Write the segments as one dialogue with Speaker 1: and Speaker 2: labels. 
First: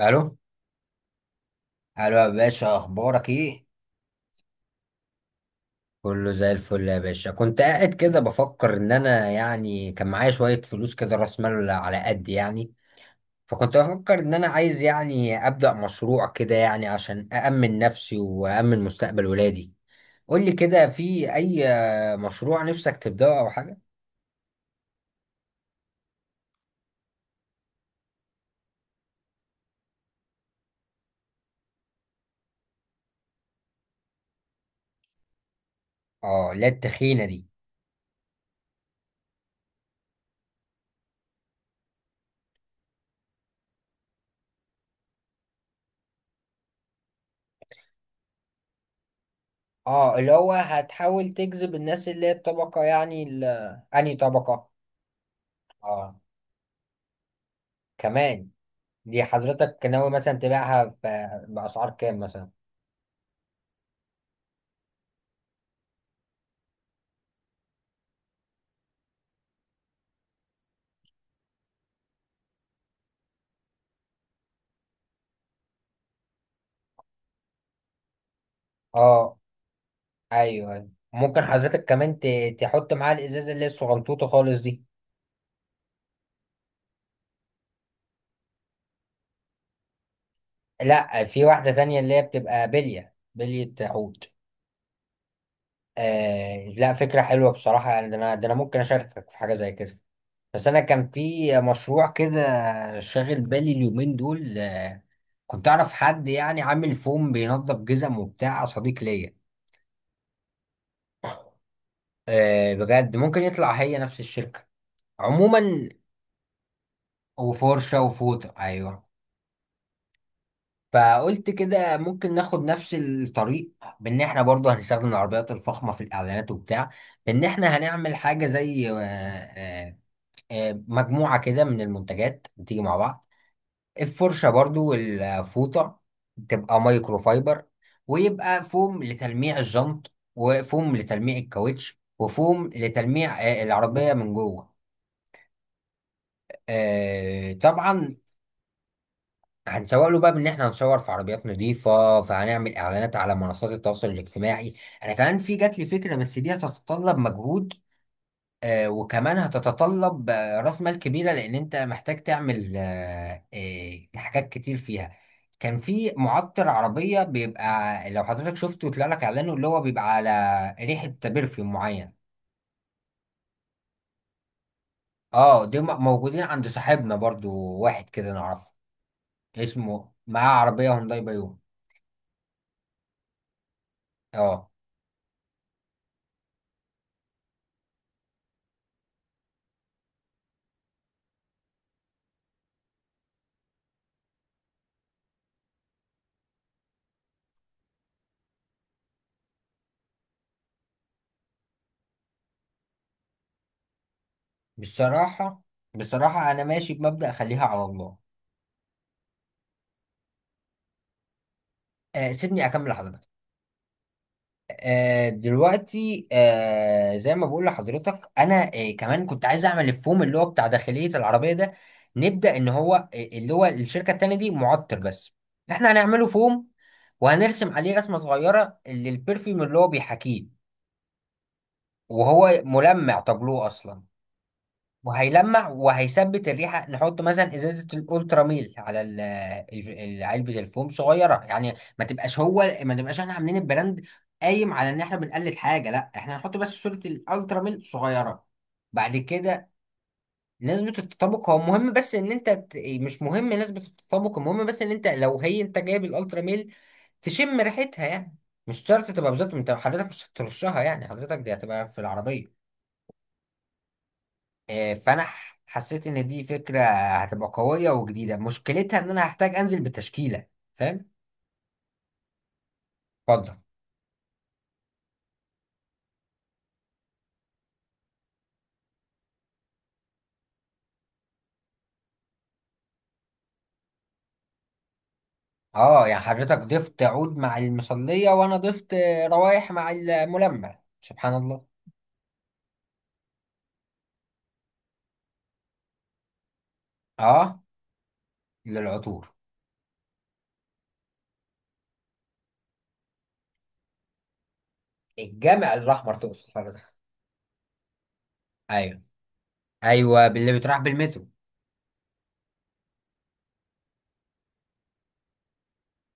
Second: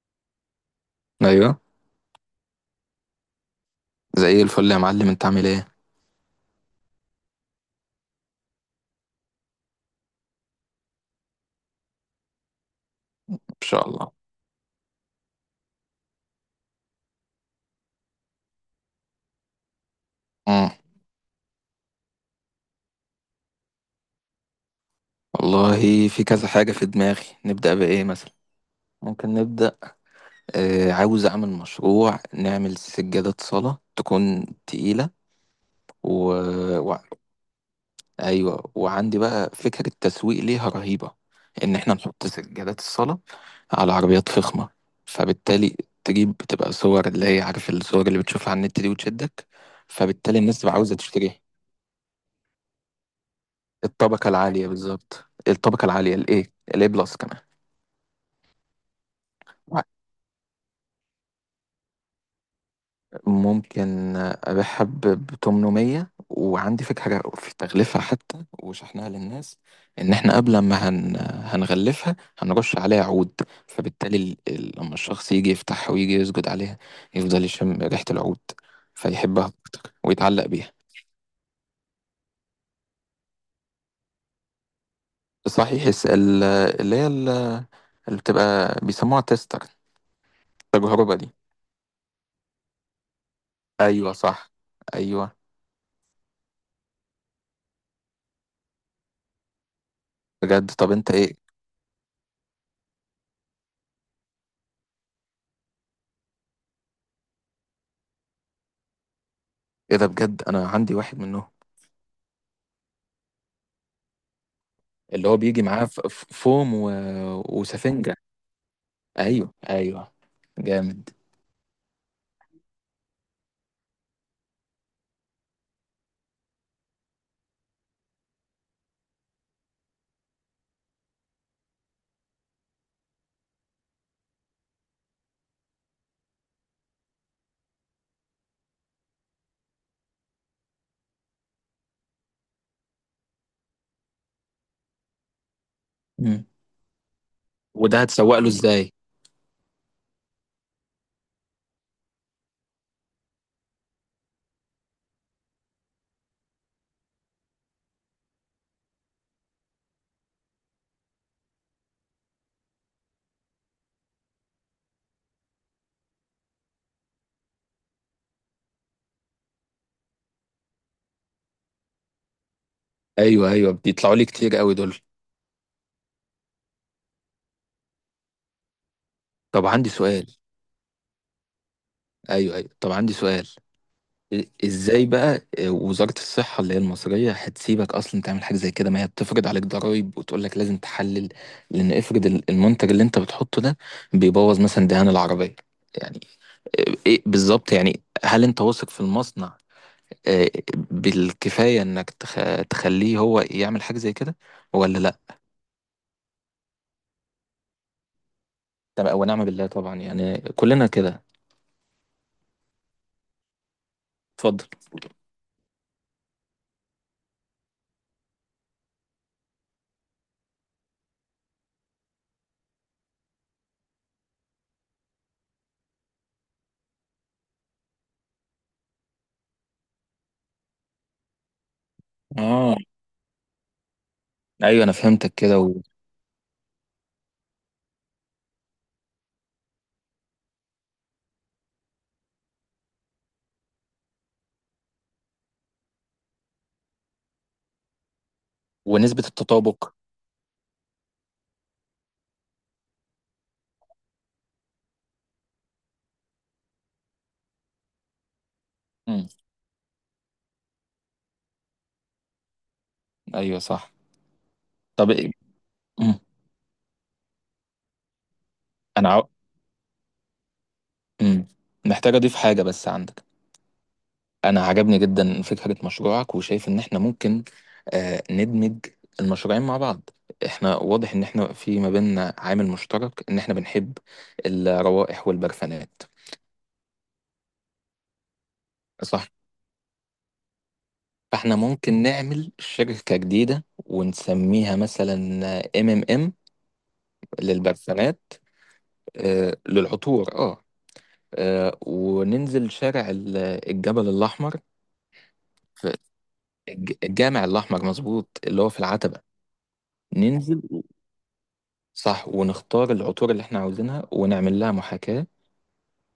Speaker 1: الو
Speaker 2: ايوه،
Speaker 1: الو يا باشا، اخبارك ايه؟
Speaker 2: زي الفل يا معلم، انت عامل ايه؟
Speaker 1: كله زي الفل يا باشا. كنت قاعد كده بفكر ان انا، كان معايا شوية فلوس كده، راس مال على قد يعني.
Speaker 2: ان
Speaker 1: فكنت
Speaker 2: شاء الله.
Speaker 1: بفكر ان انا عايز يعني ابدأ مشروع كده يعني، عشان أأمن نفسي وأأمن مستقبل ولادي. قول لي
Speaker 2: امم
Speaker 1: كده في اي مشروع نفسك تبدأه او حاجة.
Speaker 2: والله في كذا حاجه في دماغي، نبدا بايه مثلا؟ ممكن نبدا. آه، عاوز اعمل مشروع نعمل سجاده صلاه تكون تقيله. و...
Speaker 1: اه لا
Speaker 2: و...
Speaker 1: التخينة دي.
Speaker 2: ايوه، وعندي بقى فكره التسويق ليها رهيبه، ان احنا نحط سجادات الصلاه على عربيات فخمه، فبالتالي تجيب، بتبقى صور اللي هي عارف الصور اللي بتشوفها على النت دي وتشدك.
Speaker 1: اه، اللي
Speaker 2: فبالتالي
Speaker 1: هو
Speaker 2: الناس تبقى عاوزه
Speaker 1: هتحاول
Speaker 2: تشتريها.
Speaker 1: تجذب الناس اللي هي الطبقة يعني انهي
Speaker 2: الطبقة العالية
Speaker 1: طبقة؟
Speaker 2: بالظبط، الطبقة
Speaker 1: اه،
Speaker 2: العالية ال A. ال A بلس كمان.
Speaker 1: كمان. دي حضرتك ناوي مثلا تبيعها بأسعار كام مثلا؟
Speaker 2: ممكن أبيعها ب 800، وعندي فكرة في تغليفها حتى وشحنها للناس. إن إحنا قبل ما هنغلفها، هنرش عليها عود. فبالتالي لما الشخص يجي يفتحها ويجي يسجد عليها، يفضل يشم ريحة العود،
Speaker 1: اه.
Speaker 2: فيحبها أكتر ويتعلق
Speaker 1: ايوه
Speaker 2: بيها.
Speaker 1: ايوه، ممكن حضرتك كمان تحط معاها الازازة اللي هي الصغنطوطة خالص دي.
Speaker 2: صحيح، اللي هي ال- اللي بتبقى بيسموها تيستر، التجربة
Speaker 1: لا،
Speaker 2: دي.
Speaker 1: في واحدة تانية اللي هي بتبقى بلية بلية
Speaker 2: أيوة،
Speaker 1: حوت.
Speaker 2: صح. أيوة.
Speaker 1: لا، فكرة حلوة بصراحة. يعني ده انا ممكن اشاركك في حاجة زي كده. بس
Speaker 2: بجد؟
Speaker 1: انا
Speaker 2: طب
Speaker 1: كان
Speaker 2: أنت إيه؟
Speaker 1: في مشروع كده شاغل بالي اليومين دول. كنت اعرف حد يعني عامل فوم بينظف جزم وبتاع، صديق ليا.
Speaker 2: ايه ده، بجد؟ انا عندي واحد منهم.
Speaker 1: بجد، ممكن يطلع هي نفس الشركة.
Speaker 2: اللي هو بيجي معاه
Speaker 1: عموما،
Speaker 2: فوم
Speaker 1: وفرشة
Speaker 2: وسفنجة.
Speaker 1: وفوطة، أيوه.
Speaker 2: ايوه، ايوه. جامد.
Speaker 1: فقلت كده ممكن ناخد نفس الطريق، بإن إحنا برضو هنستخدم العربيات الفخمة في الإعلانات وبتاع. بإن إحنا هنعمل حاجة زي مجموعة كده من المنتجات بتيجي مع بعض، الفرشة برضو والفوطة تبقى مايكرو فايبر، ويبقى فوم لتلميع الجنط وفوم لتلميع الكاوتش وفوم لتلميع العربية من جوه.
Speaker 2: مم. وده
Speaker 1: طبعا.
Speaker 2: هتسوق له ازاي؟
Speaker 1: هنسوق له بقى بان احنا هنصور في عربيات نظيفه، فهنعمل اعلانات على منصات التواصل الاجتماعي. انا كمان في جات لي فكره، بس دي هتتطلب مجهود. وكمان هتتطلب راس مال كبيره، لان انت محتاج تعمل حاجات كتير فيها. كان في معطر عربيه بيبقى، لو حضرتك شفته طلع لك اعلانه، اللي هو بيبقى على ريحه برفيوم معين.
Speaker 2: ايوه، ايوه، بيطلعوا لي كتير قوي دول.
Speaker 1: اه دي موجودين عند صاحبنا برضو، واحد كده نعرفه
Speaker 2: طب عندي
Speaker 1: اسمه،
Speaker 2: سؤال.
Speaker 1: معاه عربيه هونداي بايون.
Speaker 2: ايوه، ايوه، طب عندي سؤال.
Speaker 1: اه.
Speaker 2: ازاي بقى وزارة الصحة اللي هي المصرية هتسيبك اصلا تعمل حاجة زي كده، ما هي بتفرض عليك ضرائب وتقول لك لازم تحلل؟ لان افرض المنتج اللي انت بتحطه ده بيبوظ مثلا دهان العربية، يعني؟ ايه بالظبط يعني؟ هل انت واثق في المصنع آه، بالكفاية انك تخليه هو يعمل حاجة زي كده ولا لا؟
Speaker 1: بصراحة، بصراحة أنا ماشي بمبدأ خليها على الله.
Speaker 2: طب ونعم بالله، طبعا يعني كلنا كده.
Speaker 1: سيبني أكمل لحضرتك.
Speaker 2: اتفضل.
Speaker 1: دلوقتي، زي ما بقول لحضرتك أنا، كمان كنت عايز أعمل الفوم اللي هو بتاع داخلية العربية ده. نبدأ إن هو اللي هو الشركة التانية دي معطر بس، إحنا هنعمله فوم. وهنرسم عليه رسمة صغيرة للبرفيوم اللي هو بيحاكيه، وهو
Speaker 2: اه،
Speaker 1: ملمع تابلوه أصلا،
Speaker 2: ايوه، انا فهمتك كده
Speaker 1: وهيلمع وهيثبت الريحه. نحط مثلا ازازه الالترا ميل على علبه الفوم صغيره يعني. ما تبقاش احنا عاملين البراند قايم على ان احنا بنقلد حاجه، لا احنا هنحط بس صوره الالترا ميل صغيره. بعد
Speaker 2: ونسبة
Speaker 1: كده
Speaker 2: التطابق؟
Speaker 1: نسبة التطابق هو مهم، بس ان انت مش مهم نسبة التطابق، المهم بس ان انت لو هي انت جايب الالترا ميل تشم ريحتها يعني. مش شرط
Speaker 2: امم
Speaker 1: تبقى بالظبط، انت حضرتك مش هترشها يعني، حضرتك دي هتبقى في العربية.
Speaker 2: ايوه، صح. طب،
Speaker 1: فانا حسيت
Speaker 2: امم
Speaker 1: ان دي فكره هتبقى قويه وجديده. مشكلتها
Speaker 2: انا
Speaker 1: ان انا
Speaker 2: عاو...
Speaker 1: هحتاج انزل بتشكيله، فاهم؟
Speaker 2: امم محتاج اضيف حاجة بس عندك.
Speaker 1: اتفضل.
Speaker 2: انا عجبني جدا فكرة مشروعك، وشايف ان احنا ممكن ندمج المشروعين مع بعض. احنا واضح ان احنا في ما بيننا عامل مشترك، ان احنا بنحب الروائح والبرفانات.
Speaker 1: اه يعني حضرتك ضفت عود مع المصليه، وانا ضفت
Speaker 2: صح.
Speaker 1: روايح مع الملمع. سبحان
Speaker 2: فاحنا
Speaker 1: الله.
Speaker 2: ممكن نعمل شركة جديدة ونسميها مثلا ام ام ام
Speaker 1: اه،
Speaker 2: للبرسمات.
Speaker 1: للعطور.
Speaker 2: للعطور، اه. وننزل شارع الجبل الأحمر.
Speaker 1: الجامع
Speaker 2: في
Speaker 1: الاحمر تقصد حضرتك؟
Speaker 2: الجامع الأحمر، مظبوط، اللي هو في
Speaker 1: ايوه،
Speaker 2: العتبة.
Speaker 1: ايوه، باللي
Speaker 2: ننزل،
Speaker 1: بيتراح بالمترو.
Speaker 2: صح، ونختار العطور اللي احنا عاوزينها ونعمل لها محاكاة.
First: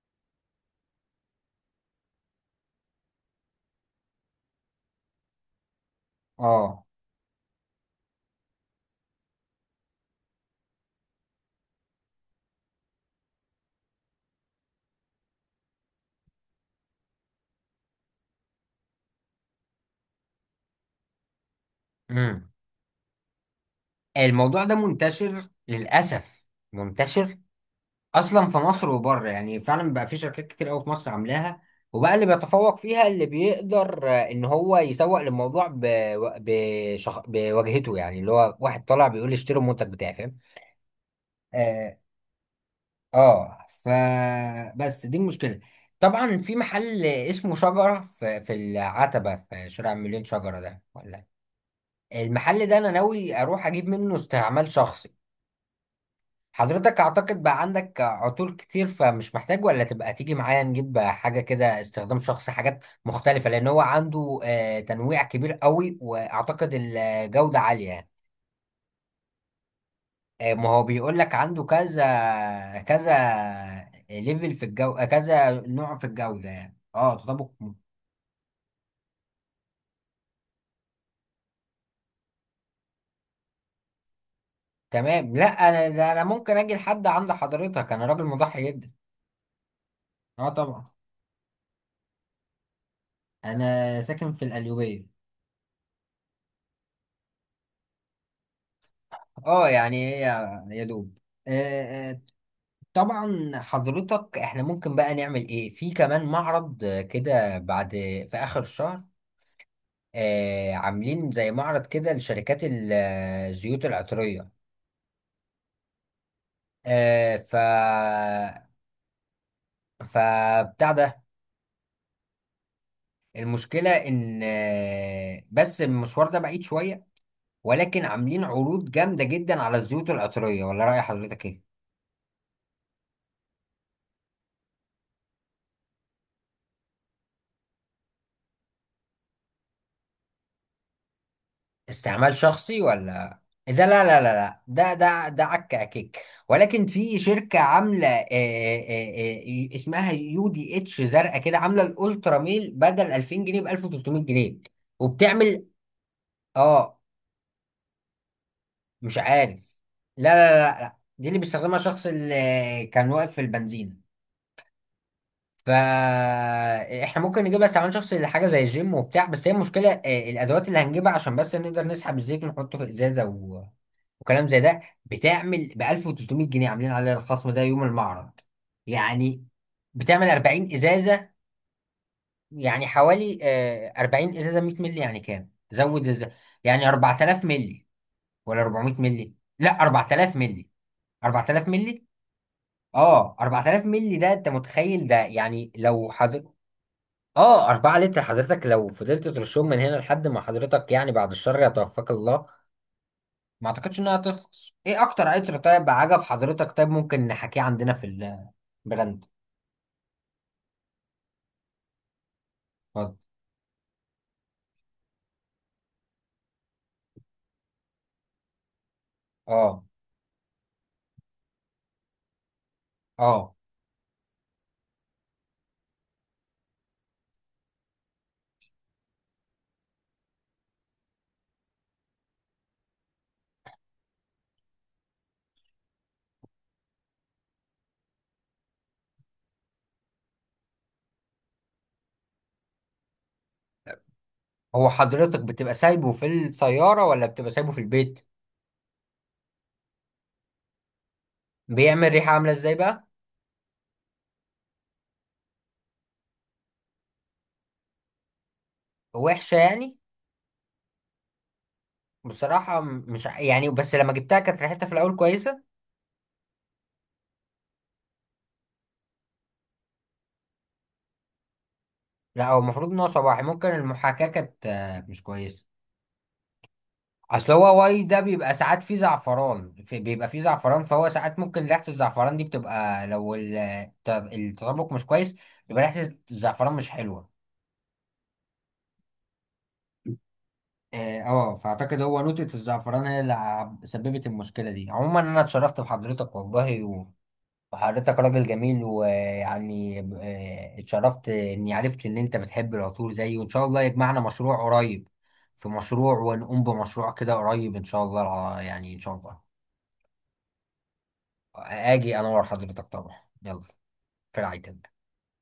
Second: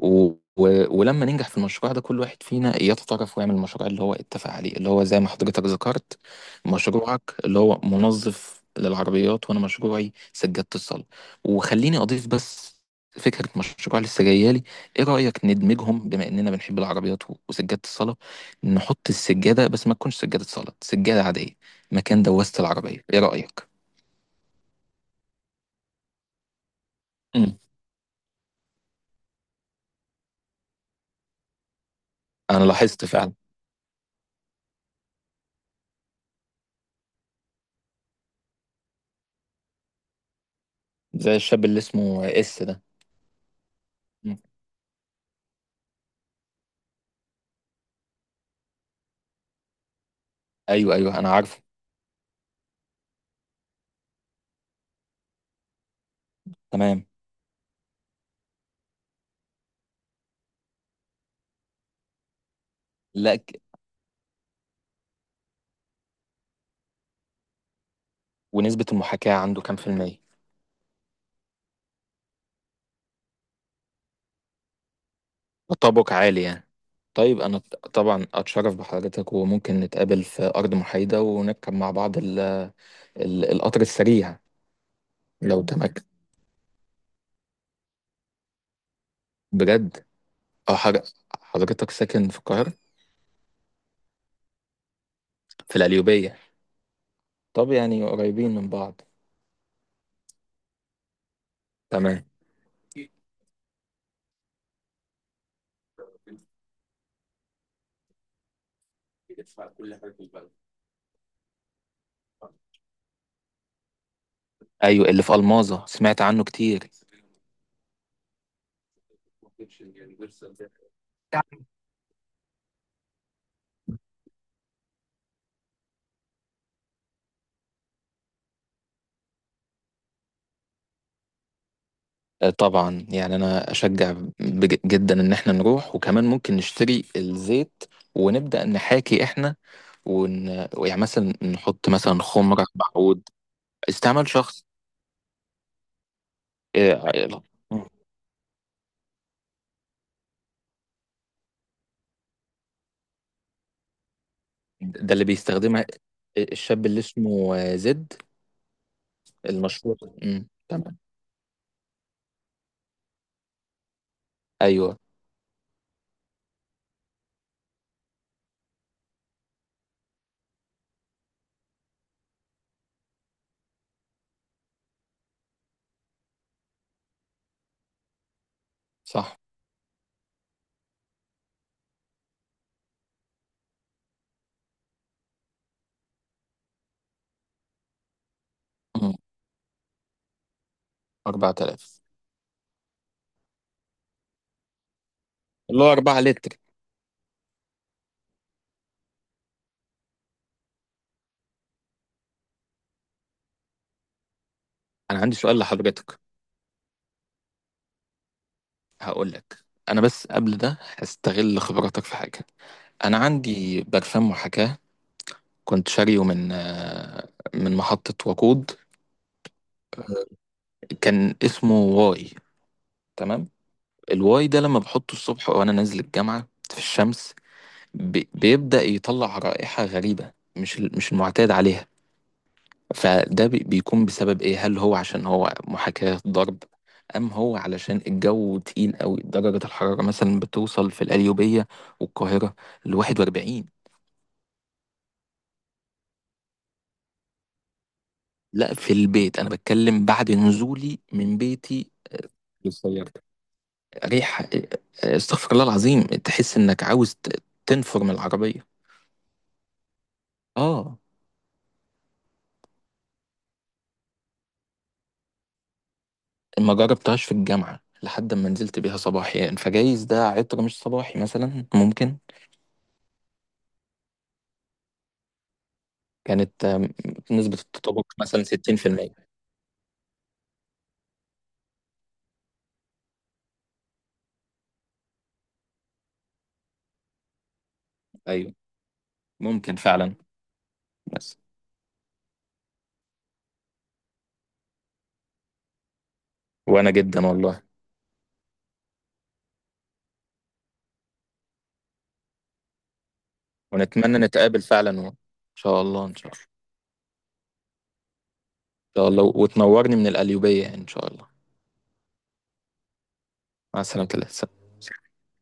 Speaker 2: و... ولما ننجح في المشروع ده، كل واحد فينا يتطرف ويعمل المشروع اللي هو اتفق عليه، اللي هو زي ما حضرتك ذكرت،
Speaker 1: اه.
Speaker 2: مشروعك اللي هو منظف للعربيات، وانا مشروعي سجادة الصلاة. وخليني اضيف بس فكرة مشروع لسه جايالي. ايه رأيك ندمجهم، بما اننا بنحب العربيات وسجادة الصلاة، نحط السجادة بس ما تكونش سجادة صلاة، سجادة عادية مكان
Speaker 1: امم.
Speaker 2: دواسة العربية؟ ايه رأيك؟
Speaker 1: الموضوع ده منتشر للاسف، منتشر
Speaker 2: مم.
Speaker 1: اصلا في مصر وبره، يعني فعلا بقى في شركات كتير قوي في مصر عاملاها. وبقى اللي
Speaker 2: انا
Speaker 1: بيتفوق
Speaker 2: لاحظت
Speaker 1: فيها اللي
Speaker 2: فعلا.
Speaker 1: بيقدر ان هو يسوق للموضوع بواجهته يعني، اللي هو واحد طالع بيقول لي اشتروا المنتج بتاعي، فاهم؟
Speaker 2: زي الشاب اللي
Speaker 1: اه
Speaker 2: اسمه اس ده.
Speaker 1: اه ف،
Speaker 2: مم.
Speaker 1: بس دي المشكله. طبعا في محل اسمه شجره في، في العتبه، في شارع مليون شجره ده
Speaker 2: ايوه، ايوه،
Speaker 1: ولا؟
Speaker 2: انا عارفه.
Speaker 1: المحل ده انا ناوي اروح اجيب منه استعمال شخصي. حضرتك
Speaker 2: تمام.
Speaker 1: اعتقد بقى عندك عطور كتير فمش محتاج، ولا تبقى تيجي معايا نجيب حاجة كده استخدام شخصي، حاجات
Speaker 2: لا،
Speaker 1: مختلفة، لان هو عنده تنويع كبير قوي، واعتقد الجودة عالية يعني.
Speaker 2: ونسبة المحاكاة عنده كام في المية؟
Speaker 1: ما هو بيقول لك عنده كذا كذا ليفل في الجو، كذا نوع في
Speaker 2: تطابق عالي
Speaker 1: الجودة.
Speaker 2: يعني.
Speaker 1: يعني اه
Speaker 2: طيب
Speaker 1: تطابق
Speaker 2: أنا طبعا أتشرف بحضرتك، وممكن نتقابل في أرض محايدة ونركب مع بعض ال ال القطر السريع.
Speaker 1: تمام. لا
Speaker 2: لو
Speaker 1: انا
Speaker 2: تمك،
Speaker 1: ده انا ممكن اجي لحد عند حضرتك، انا راجل مضحي جدا.
Speaker 2: بجد.
Speaker 1: اه
Speaker 2: أه،
Speaker 1: طبعا.
Speaker 2: حضرتك ساكن في القاهرة؟
Speaker 1: انا ساكن في القليوبية.
Speaker 2: في القليوبية. طب يعني قريبين من بعض.
Speaker 1: اه يعني هي، يا دوب. آه، آه،
Speaker 2: تمام.
Speaker 1: طبعا. حضرتك، احنا ممكن بقى نعمل ايه في كمان معرض كده، بعد في اخر الشهر، عاملين زي معرض كده لشركات الزيوت العطرية.
Speaker 2: أيوة، اللي في ألماظة سمعت عنه كتير.
Speaker 1: آه ف فبتاع ده، المشكلة ان بس المشوار ده بعيد شوية، ولكن عاملين عروض جامدة جدا على الزيوت العطرية. ولا رأي حضرتك ايه؟
Speaker 2: طبعا يعني انا اشجع جدا ان احنا نروح، وكمان ممكن نشتري الزيت ونبدا نحاكي احنا ون... يعني مثلا نحط مثلا
Speaker 1: استعمال
Speaker 2: خمره
Speaker 1: شخصي
Speaker 2: بعود.
Speaker 1: ولا؟ ده لا لا
Speaker 2: استعمال
Speaker 1: لا لا،
Speaker 2: شخص.
Speaker 1: ده عك عكيك. ولكن في
Speaker 2: آه،
Speaker 1: شركة عاملة، اسمها يو دي اتش، زرقاء كده، عاملة الالترا ميل بدل 2000 جنيه ب 1300 جنيه.
Speaker 2: ده اللي
Speaker 1: وبتعمل
Speaker 2: بيستخدمها الشاب اللي
Speaker 1: اه
Speaker 2: اسمه زد
Speaker 1: مش عارف.
Speaker 2: المشهور.
Speaker 1: لا
Speaker 2: مم،
Speaker 1: لا لا لا،
Speaker 2: تمام.
Speaker 1: دي اللي بيستخدمها الشخص اللي كان واقف في البنزين.
Speaker 2: ايوه،
Speaker 1: فاحنا ممكن نجيبها استعمال شخصي لحاجة زي الجيم وبتاع. بس هي المشكلة الادوات اللي هنجيبها عشان بس نقدر نسحب الزيت ونحطه في ازازة وكلام زي ده. بتعمل ب 1300 جنيه عاملين عليها الخصم ده يوم المعرض
Speaker 2: صح.
Speaker 1: يعني. بتعمل 40 ازازه، يعني حوالي 40 ازازه 100 مللي، يعني كام؟ زود ازازه يعني. 4000 مللي ولا 400
Speaker 2: مم،
Speaker 1: مللي؟ لا 4000 مللي. 4000
Speaker 2: 4000.
Speaker 1: مللي؟ اه 4000 مللي، ده انت متخيل ده يعني؟
Speaker 2: اللي هو
Speaker 1: لو
Speaker 2: 4
Speaker 1: حضر
Speaker 2: لتر.
Speaker 1: اه 4 لتر حضرتك، لو فضلت ترشهم من هنا لحد ما حضرتك، يعني بعد الشر يتوفاك الله، ما اعتقدش انها هتخلص. ايه
Speaker 2: انا
Speaker 1: اكتر
Speaker 2: عندي
Speaker 1: عطر
Speaker 2: سؤال
Speaker 1: طيب عجب
Speaker 2: لحضرتك.
Speaker 1: حضرتك، طيب ممكن نحكيه عندنا في البراند؟
Speaker 2: هقول لك انا، بس قبل ده هستغل خبراتك في حاجه.
Speaker 1: اتفضل.
Speaker 2: انا عندي برفان محاكاه، كنت شاريه من من محطة وقود.
Speaker 1: اه
Speaker 2: كان اسمه واي، تمام.
Speaker 1: اه
Speaker 2: الواي ده لما بحطه الصبح وانا نازل الجامعة في الشمس، بيبدأ يطلع رائحة غريبة، مش مش المعتاد عليها. فده بيكون بسبب ايه؟ هل هو عشان هو محاكاة ضرب، ام هو علشان الجو تقيل قوي، درجة الحرارة مثلا بتوصل في القليوبية والقاهرة ل 41؟
Speaker 1: هو حضرتك بتبقى سايبه في السيارة ولا بتبقى سايبه في البيت؟
Speaker 2: لا، في البيت، انا بتكلم بعد نزولي من بيتي
Speaker 1: بيعمل ريحة عاملة ازاي بقى؟
Speaker 2: للسيارة. ريحة استغفر الله العظيم، تحس انك عاوز تنفر من العربية.
Speaker 1: وحشة يعني؟
Speaker 2: اه.
Speaker 1: بصراحة م- مش ع- يعني بس لما جبتها كانت ريحتها في الاول كويسة.
Speaker 2: ما جربتهاش في الجامعة لحد ما نزلت بيها صباحي، يعني فجايز ده عطر مش صباحي مثلا ممكن.
Speaker 1: لا هو المفروض ان هو صباحي، ممكن المحاكاة كانت مش كويسة.
Speaker 2: كانت
Speaker 1: اصل
Speaker 2: نسبة
Speaker 1: هو واي
Speaker 2: التطابق
Speaker 1: ده
Speaker 2: مثلا
Speaker 1: بيبقى ساعات فيه
Speaker 2: 60%.
Speaker 1: زعفران، في بيبقى فيه زعفران، فهو ساعات ممكن ريحة الزعفران دي بتبقى، لو التطابق مش كويس يبقى ريحة الزعفران مش حلوة.
Speaker 2: ايوه، ممكن فعلا.
Speaker 1: اه،
Speaker 2: بس
Speaker 1: فاعتقد هو نوتة الزعفران هي اللي سببت المشكلة دي. عموما انا اتشرفت بحضرتك والله،
Speaker 2: وانا
Speaker 1: و
Speaker 2: جدا والله.
Speaker 1: وحضرتك راجل جميل، ويعني اتشرفت اني عرفت ان انت بتحب العطور زيي، وان شاء الله
Speaker 2: ونتمنى
Speaker 1: يجمعنا
Speaker 2: نتقابل
Speaker 1: مشروع
Speaker 2: فعلا
Speaker 1: قريب.
Speaker 2: ان
Speaker 1: في
Speaker 2: شاء الله، ان
Speaker 1: مشروع
Speaker 2: شاء الله.
Speaker 1: ونقوم بمشروع كده قريب ان شاء الله، يعني ان
Speaker 2: ان شاء
Speaker 1: شاء
Speaker 2: الله،
Speaker 1: الله.
Speaker 2: وتنورني من القليوبية يعني، ان شاء الله.
Speaker 1: اجي انور حضرتك طبعا، يلا.
Speaker 2: مع
Speaker 1: في
Speaker 2: السلامة.
Speaker 1: رعاية الله.